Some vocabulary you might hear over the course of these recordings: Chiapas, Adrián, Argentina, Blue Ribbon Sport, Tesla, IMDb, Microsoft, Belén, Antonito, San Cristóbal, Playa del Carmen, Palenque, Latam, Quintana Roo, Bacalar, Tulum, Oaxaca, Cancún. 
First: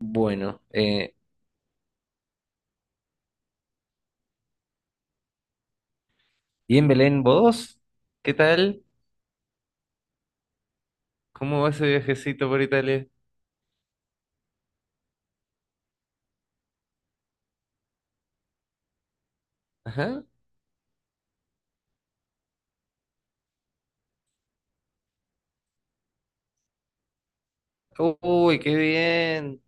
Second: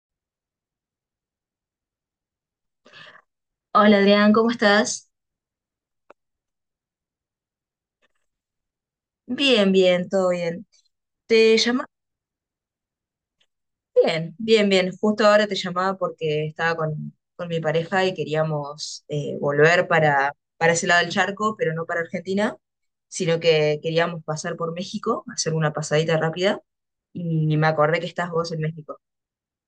Bueno, Hola Adrián, ¿cómo estás? y en Belén, ¿vos? ¿Qué tal? Bien, bien, todo bien. ¿Te ¿Cómo va ese llamaba? viajecito por Italia? Bien, bien, bien. Justo ahora te llamaba porque estaba con mi pareja y queríamos volver Ajá. para ese lado del charco, pero no para Argentina, sino que queríamos pasar por México, hacer una pasadita rápida y me acordé que estás vos Uy, en qué México. bien.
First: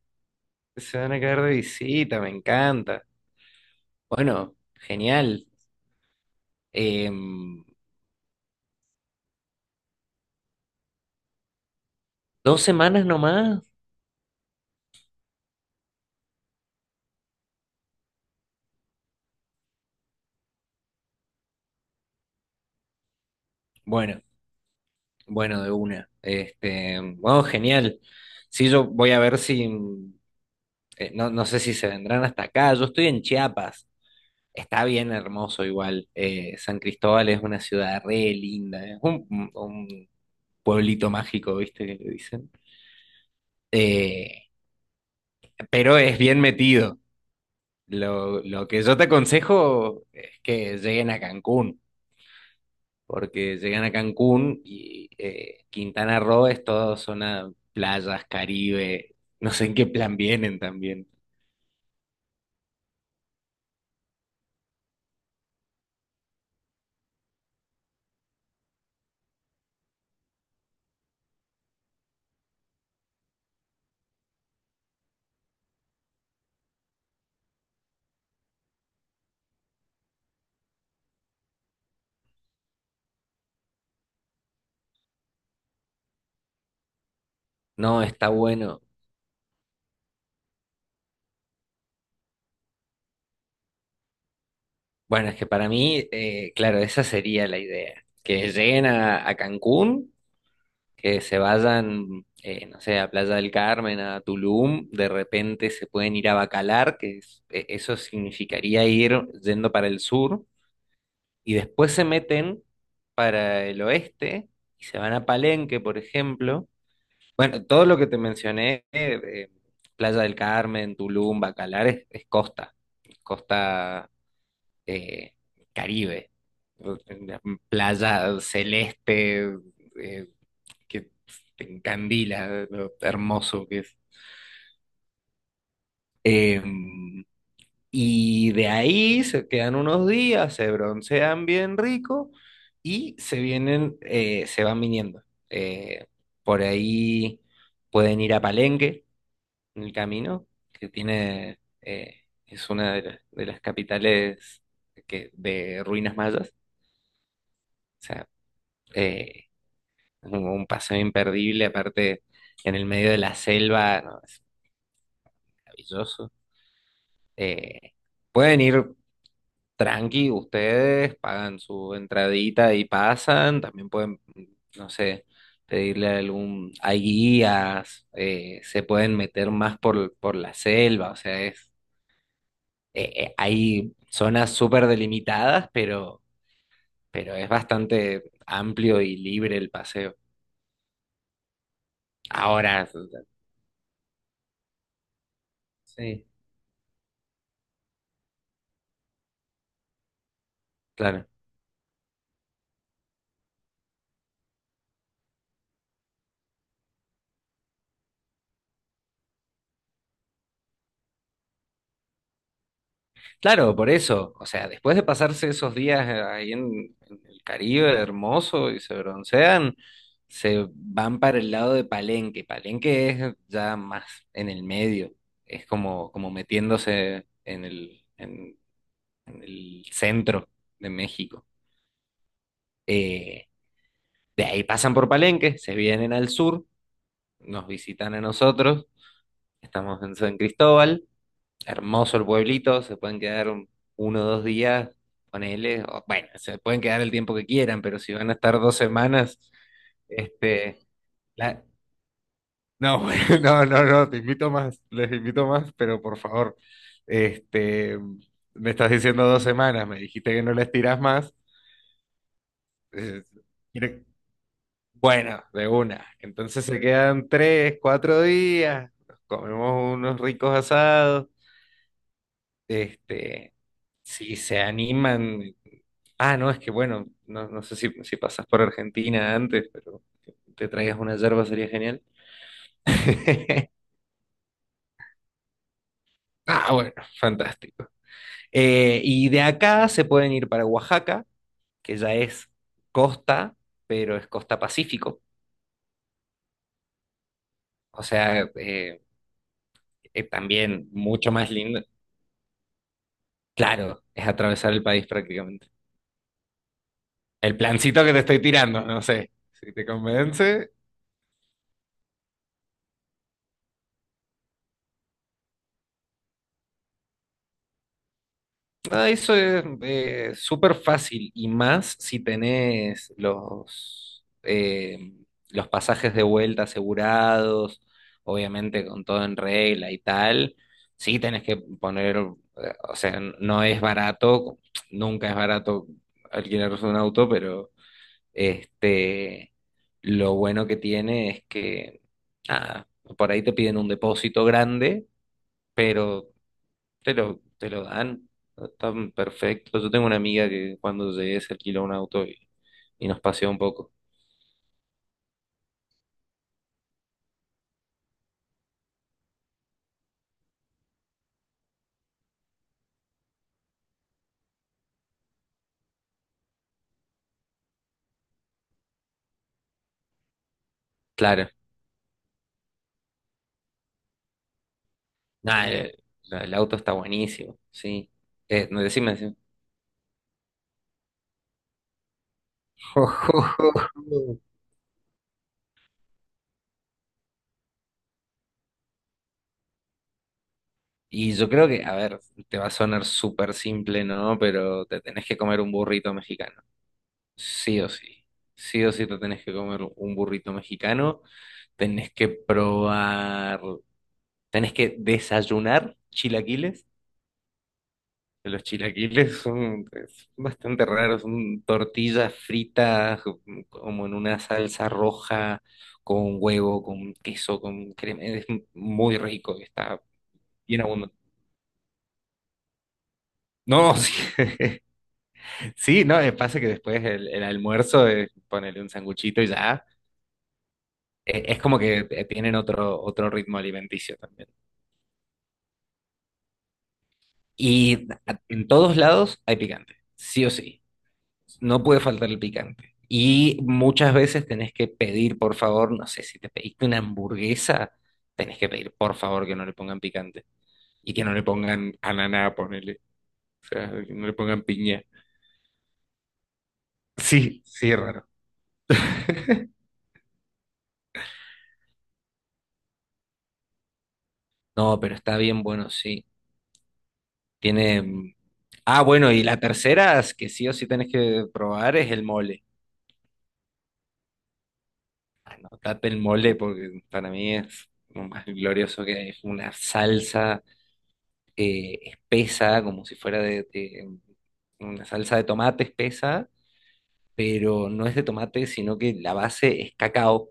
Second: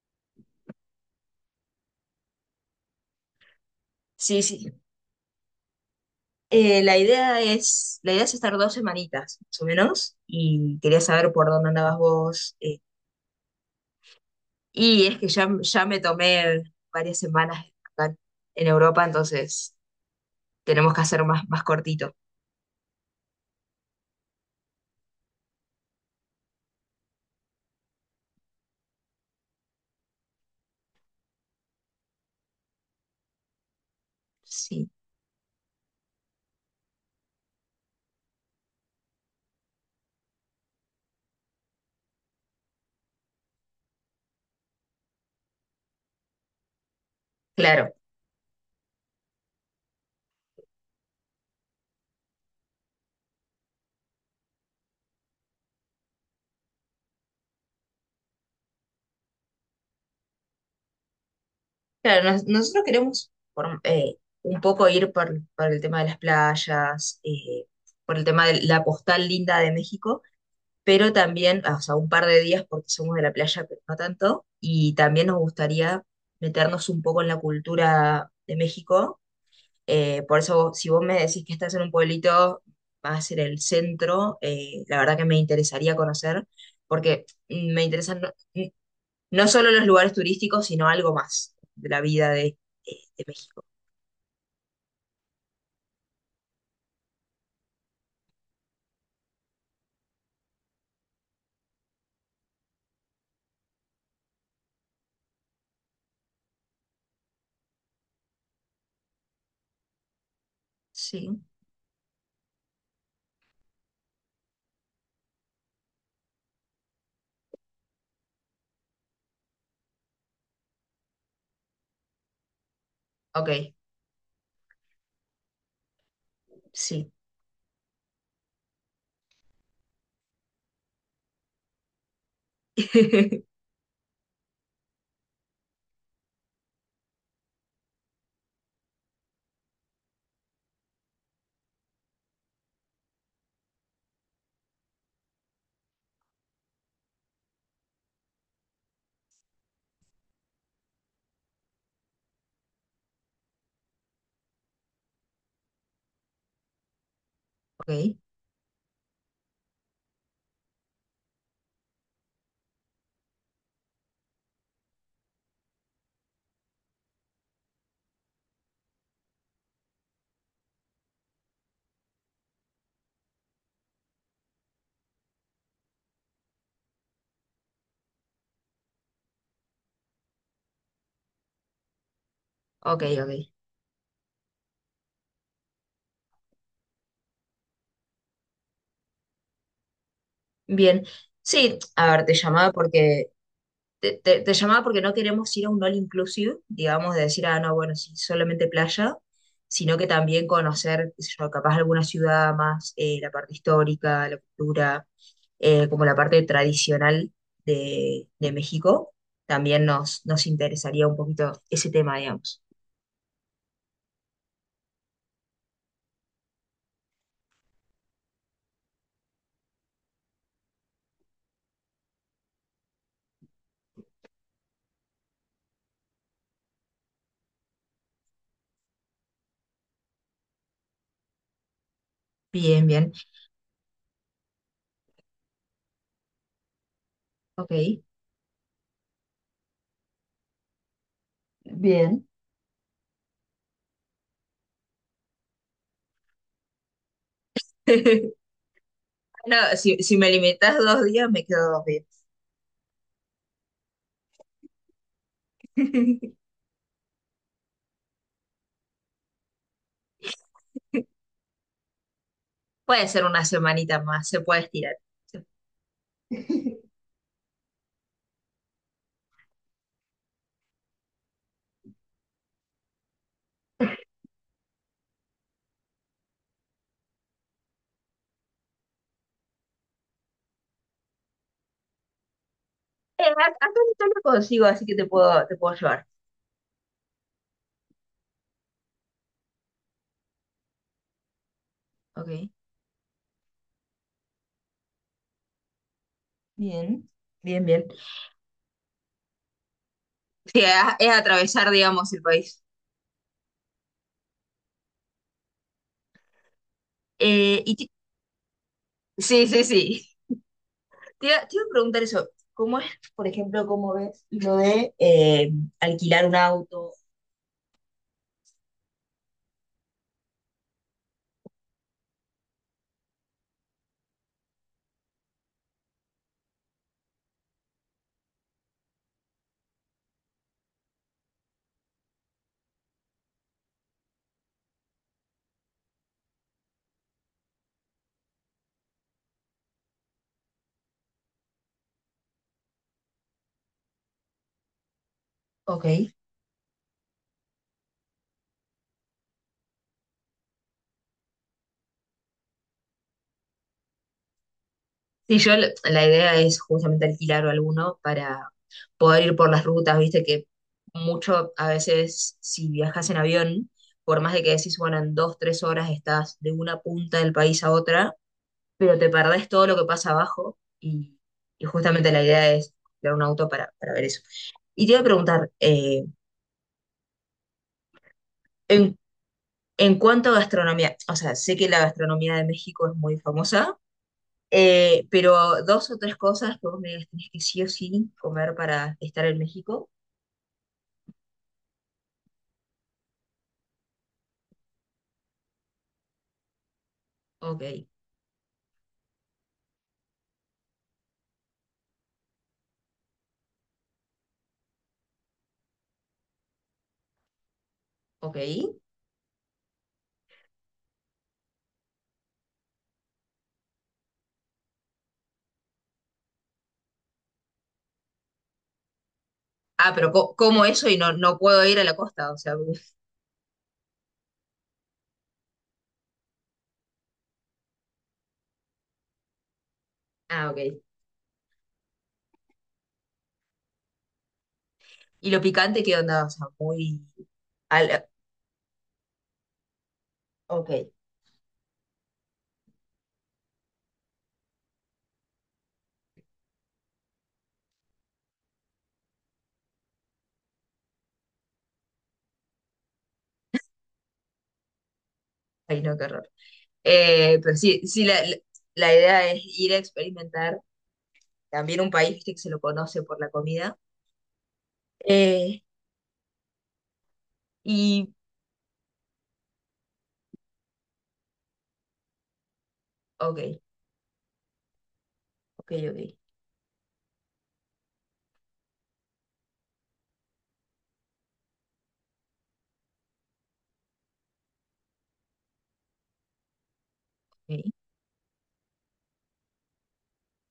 Se van a quedar de visita, me encanta. Sí, Bueno, sí. genial. La idea Em, es, la idea es estar dos semanitas, más o menos, y quería saber por dónde andabas vos, ¿Dos eh. semanas nomás? Y es que ya me tomé varias semanas acá en Europa, entonces tenemos que hacer más, más cortito. Bueno, bueno, de una. Bueno, genial. Sí, yo voy a ver si, no, no sé si se vendrán hasta acá. Yo estoy en Chiapas. Está Sí, bien hermoso igual. San Cristóbal es una ciudad re linda. Es un pueblito mágico, ¿viste que le dicen? Eh, pero es bien metido. claro. Lo que yo te aconsejo es que lleguen a Cancún, porque llegan a Cancún y Quintana Roo es toda zona playas, Caribe. No sé en qué plan vienen también. Claro, nosotros queremos un poco ir por el tema de las playas, por el tema de la postal linda de México, pero también, o sea, un par de días porque somos de la playa, pero no tanto. Y también nos gustaría meternos un poco en la cultura de México. Por eso, si vos me decís que estás en un pueblito, va a ser el centro, la verdad que me interesaría conocer, porque me No, interesan no, está mm, bueno. no solo los lugares turísticos, sino algo más de la vida de México. Bueno, es que para mí, claro, esa sería la idea, que lleguen a Cancún que se vayan, no sé, a Playa del Carmen, a Tulum. De repente se pueden ir a Bacalar, eso significaría ir yendo para el sur, Sí, y después se meten para el oeste y se van a Palenque, por ejemplo. Bueno, todo lo que te mencioné, Playa del Carmen, Tulum, Bacalar, es costa, ok, costa, eh, Caribe, sí. playa celeste, eh, que pues te encandila lo hermoso que es. Eh, y de ahí se quedan unos días, se broncean bien rico y se vienen, se van viniendo. Eh, por ahí pueden ir a Palenque en el camino, que tiene, es una de las, capitales de ruinas mayas. O Ok, sea, eh, un paseo imperdible, aparte en el medio de la selva, no, es maravilloso. Eh, Pueden ir tranqui ustedes, pagan su entradita y pasan. También pueden, no sé, pedirle algún... Hay guías. Se pueden meter más por, la selva. O sea, ok, ok. Hay zonas súper delimitadas, pero es bastante amplio y libre el paseo. Bien, sí, a ver, te llamaba Ahora, porque te llamaba porque no queremos ir a un all sí, inclusive, digamos, de decir, ah, no, bueno, sí, solamente playa, sino que también conocer, qué claro. sé yo, capaz alguna ciudad más, la parte histórica, la cultura, como la parte tradicional de México, también nos interesaría un poquito ese tema, digamos. Claro, por eso. O sea, después de pasarse esos días ahí en el Caribe hermoso y se broncean, se van para el lado de Palenque. Palenque es ya más en el medio. Es como metiéndose en el centro de México. Bien, bien, Eh, de ahí pasan por Palenque, se vienen al sur, nos ok. visitan a nosotros. Estamos en San Cristóbal. Hermoso el Bien. pueblito, se pueden quedar uno o dos días, ponele. O, bueno, se pueden quedar el tiempo que quieran, pero si van a estar dos semanas, No, si, si me limitas este, dos días, me la- quedo dos días. no, bueno, no, no, no, te invito más, les invito más, pero por favor, este, me estás diciendo dos semanas, me dijiste que no les tirás más. Puede eh, ser una semanita quiere- más, se puede estirar. bueno, de una, entonces se quedan tres, cuatro días, nos comemos unos ricos asados, este... si se animan. Ah, no, es que bueno, no, no sé si pasas por Argentina antes, pero que te traigas una yerba sería genial. A a Antonito lo consigo, así que te puedo llevar. Ah, bueno, fantástico. Y de acá se pueden ir para Oaxaca, que ya Ok, es costa, pero es costa Pacífico. bien, bien, bien. O sea, Sí, también es mucho más atravesar, lindo. digamos, el país. Claro, es atravesar el país prácticamente. El Eh, y ti- plancito que te estoy tirando, no sé, sí, sí, si te sí. convence... te iba a preguntar eso. ¿Cómo es, por ejemplo, cómo ves lo de alquilar un auto? Ah, eso es súper fácil, y más si tenés los pasajes de vuelta asegurados, obviamente con todo en regla y tal. Sí, tenés que poner, o sea, no es barato, nunca es barato alquilarse un auto, pero este, lo bueno que tiene es que, nada, por ahí te piden un depósito grande, Ok. pero te lo dan tan perfecto. Yo tengo una amiga que cuando llegué se alquiló un auto y nos paseó un poco. Sí, yo la idea es justamente alquilar alguno para poder ir por las rutas, viste que mucho a veces si viajas en avión, por más de que decís, bueno, en dos, tres horas estás de una punta del país a otra, pero te perdés todo lo que pasa abajo, y, Claro, y justamente la idea es crear un auto para ver eso. Y te iba a preguntar, nada, el auto está buenísimo, sí. No, en, decime, decime. en cuanto a gastronomía, o sea, sé que la gastronomía de México es muy famosa, pero dos o tres cosas que vos me digas, tenés que sí o sí comer para estar en México. Y yo creo que, a ver, te va a sonar súper simple, ¿no? Pero te tenés que comer un burrito mexicano. Ok, Sí o sí. Sí o sí te tenés que comer un burrito mexicano. Tenés que probar, tenés que desayunar chilaquiles. ok. Los chilaquiles son es bastante raros, son tortillas fritas, como en una salsa roja, con huevo, con queso, con crema. Es muy rico, Ah, está pero como bien eso y no, abundante. no puedo ir a la costa, o sea. No, sí, sí, no, pasa que después el almuerzo es ponerle un sanguchito y ya. Ah, ok. Es como que tienen otro ritmo alimenticio también. ¿Y lo picante qué onda? O sea, muy... al- Y en todos lados hay picante, sí o ok, sí. No puede faltar el picante. Y muchas veces tenés que pedir, por favor, no sé, si te pediste una hamburguesa, tenés que pedir, por favor, que no le pongan picante. Y que no le pongan ananá, ponele. O sea, que no le pongan piña. ay no, qué horror. Pero Sí, sí, sí, es sí raro. La idea es ir a experimentar también un país, viste, que se lo conoce por la comida. No, pero está Eh, bien bueno, sí. Tiene... y, mm, Ah, bueno, y la tercera es que sí o sí tenés que probar es el mole. ok, ok, Anotate ok. el mole, porque para mí es lo más glorioso que hay. Es una salsa espesa, como si fuera de una salsa de tomate espesa, Ok, pero no es de tomate, sino que la base es cacao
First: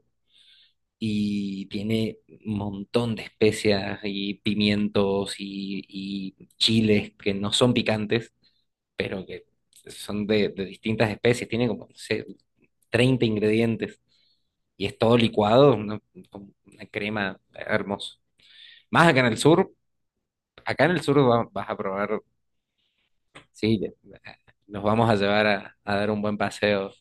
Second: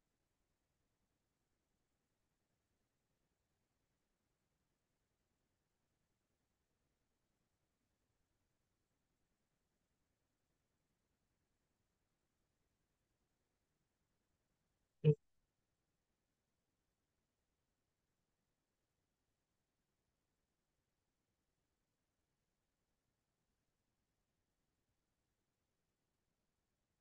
y tiene un montón de especias y pimientos y chiles que no son picantes, pero que son de distintas especies. Tiene como, no sé, 30 ingredientes, y es ok. todo licuado, como una crema hermosa. Más acá en el sur, acá en el sur vas a probar. Sí. Eh, Nos vamos a llevar a dar un buen paseo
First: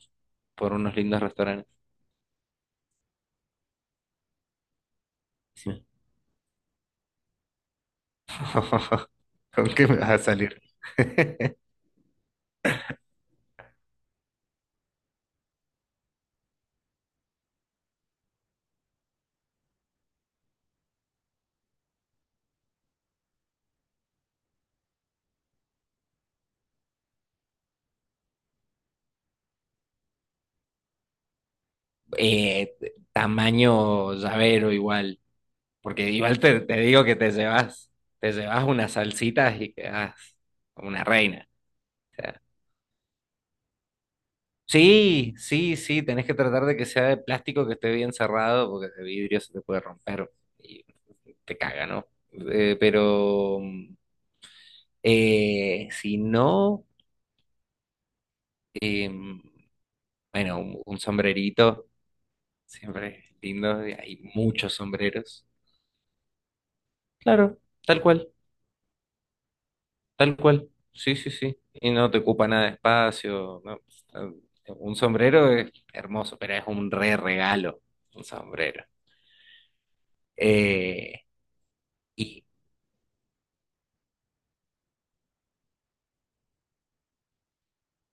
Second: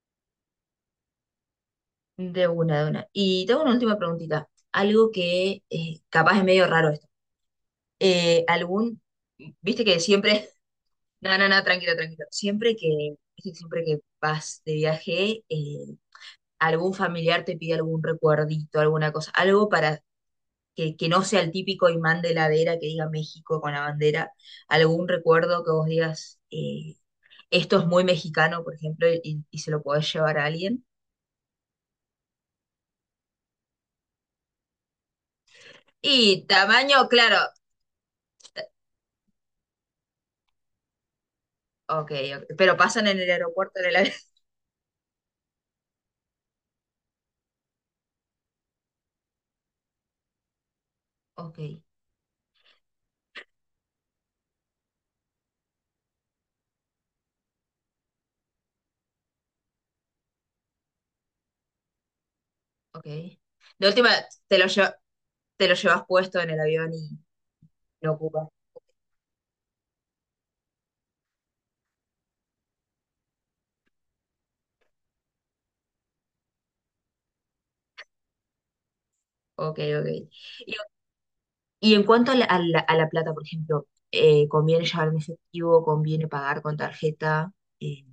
por unos lindos restaurantes. De una, de una. Y tengo una última preguntita. Algo que Sí. Capaz es medio raro esto. Eh, algún, ¿Con viste qué me que vas a siempre, salir? no, no, no, tranquilo, tranquilo. Siempre que, viste, siempre que vas de viaje, algún familiar te pide algún recuerdito, alguna cosa, algo para que no sea el típico imán de heladera que diga México con la bandera, algún recuerdo que vos digas, esto es muy mexicano, por ejemplo, y se lo podés llevar a alguien. Eh, Tamaño llavero igual, porque igual Y te digo tamaño, que claro, te llevas unas salsitas y quedas como una reina. ok, O sea, ok, pero pasan en el aeropuerto, en el avión. sí, sí, sí, tenés que tratar de que sea de plástico, que esté bien cerrado, porque de vidrio se te puede romper y te Ok, caga, ¿no? Pero si no... Eh, bueno, un sombrerito ok. siempre es De lindo, y última, hay te lo, muchos lle- sombreros. te lo llevas puesto en el avión y Claro, tal lo cual, ocupas. tal cual. Sí, sí, sí. Y no te ocupa nada de espacio, no. eh, Un sombrero es hermoso, pero es un re regalo, un sombrero. Ok, ok. Y, Eh, y en cuanto a y a la plata, por ejemplo, ¿conviene llevar en efectivo? ¿Conviene pagar con tarjeta? Eh,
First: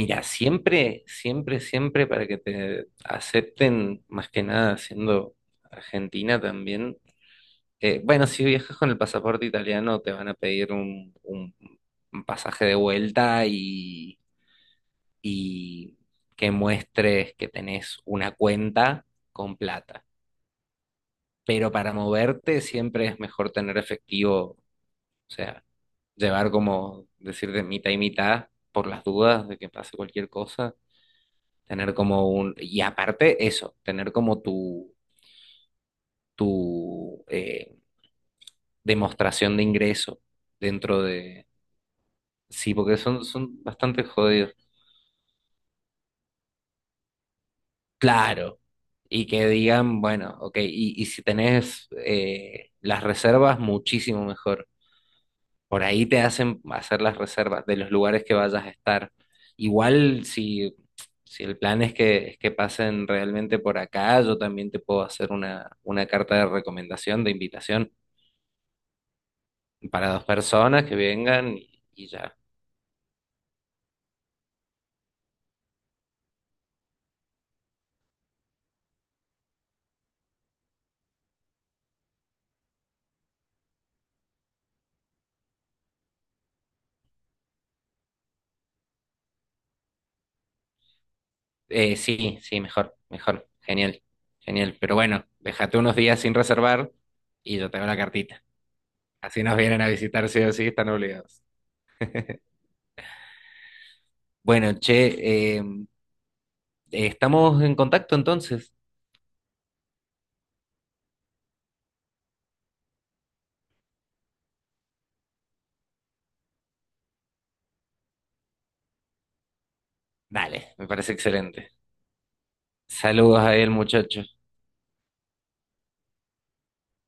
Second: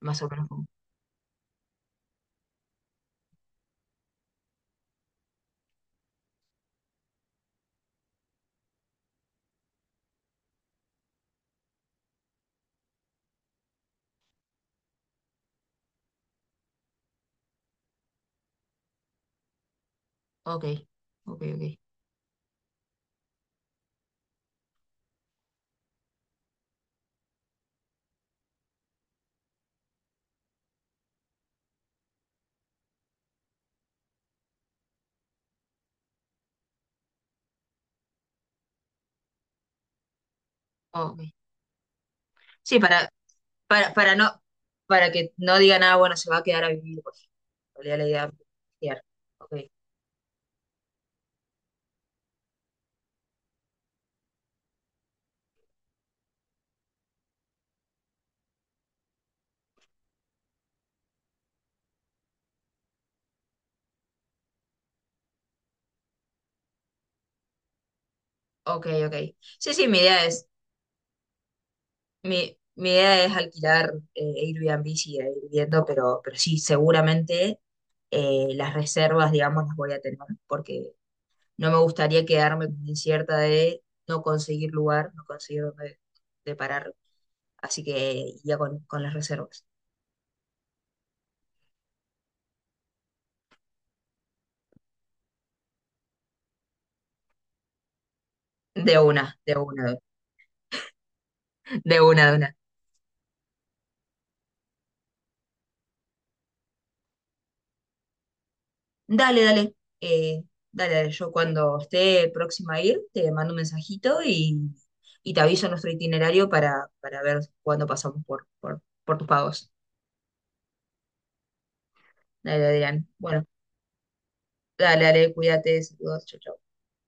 más o menos. siempre, siempre, siempre, para que te acepten, más que nada siendo argentina también. Bueno, si viajas con el pasaporte italiano, te van a pedir un, un pasaje de vuelta, y que muestres que tenés una cuenta con plata. Ok, ok, Pero ok. para moverte siempre es mejor tener efectivo, o sea, llevar como, decir, de mitad y mitad, por las dudas de que pase cualquier cosa, tener como un... Y aparte eso, tener como tu, tu demostración de ingreso dentro Ok. de... Sí, Sí, porque son bastante para no, jodidos. para que no diga nada, bueno, se va a quedar a vivir, pues. Valía la idea de Claro. alquilar. Y que Ok, digan, bueno, ok, y si tenés las reservas, muchísimo mejor. Por ahí te hacen hacer las reservas de los lugares que vayas a estar. Igual si, el plan es que pasen realmente por acá, yo también te puedo hacer una carta de recomendación, de invitación ok, ok. Sí, sí, mi para idea dos es, personas que vengan, y ya. Mi idea es alquilar Airbnb, y ir viendo, pero sí, seguramente las reservas, digamos, las voy a tener, porque no me gustaría quedarme con incierta de no conseguir lugar, no conseguir dónde de parar. Así que ya con las reservas. Sí, sí, mejor, mejor. Genial, genial. Pero bueno, déjate unos días sin reservar y yo te hago la cartita. De una, Así de nos vienen a una. visitar sí o sí, están obligados. De una, de una. Bueno, che, estamos en contacto entonces. Dale, dale. eh, Dale, dale. Yo cuando esté próxima a ir, te mando un mensajito y te aviso nuestro itinerario para ver cuándo pasamos por tus pagos. Dale, me parece excelente. Dale, Adrián. Saludos Bueno, a él, muchacho. dale, dale, cuídate, saludos, chau, chau.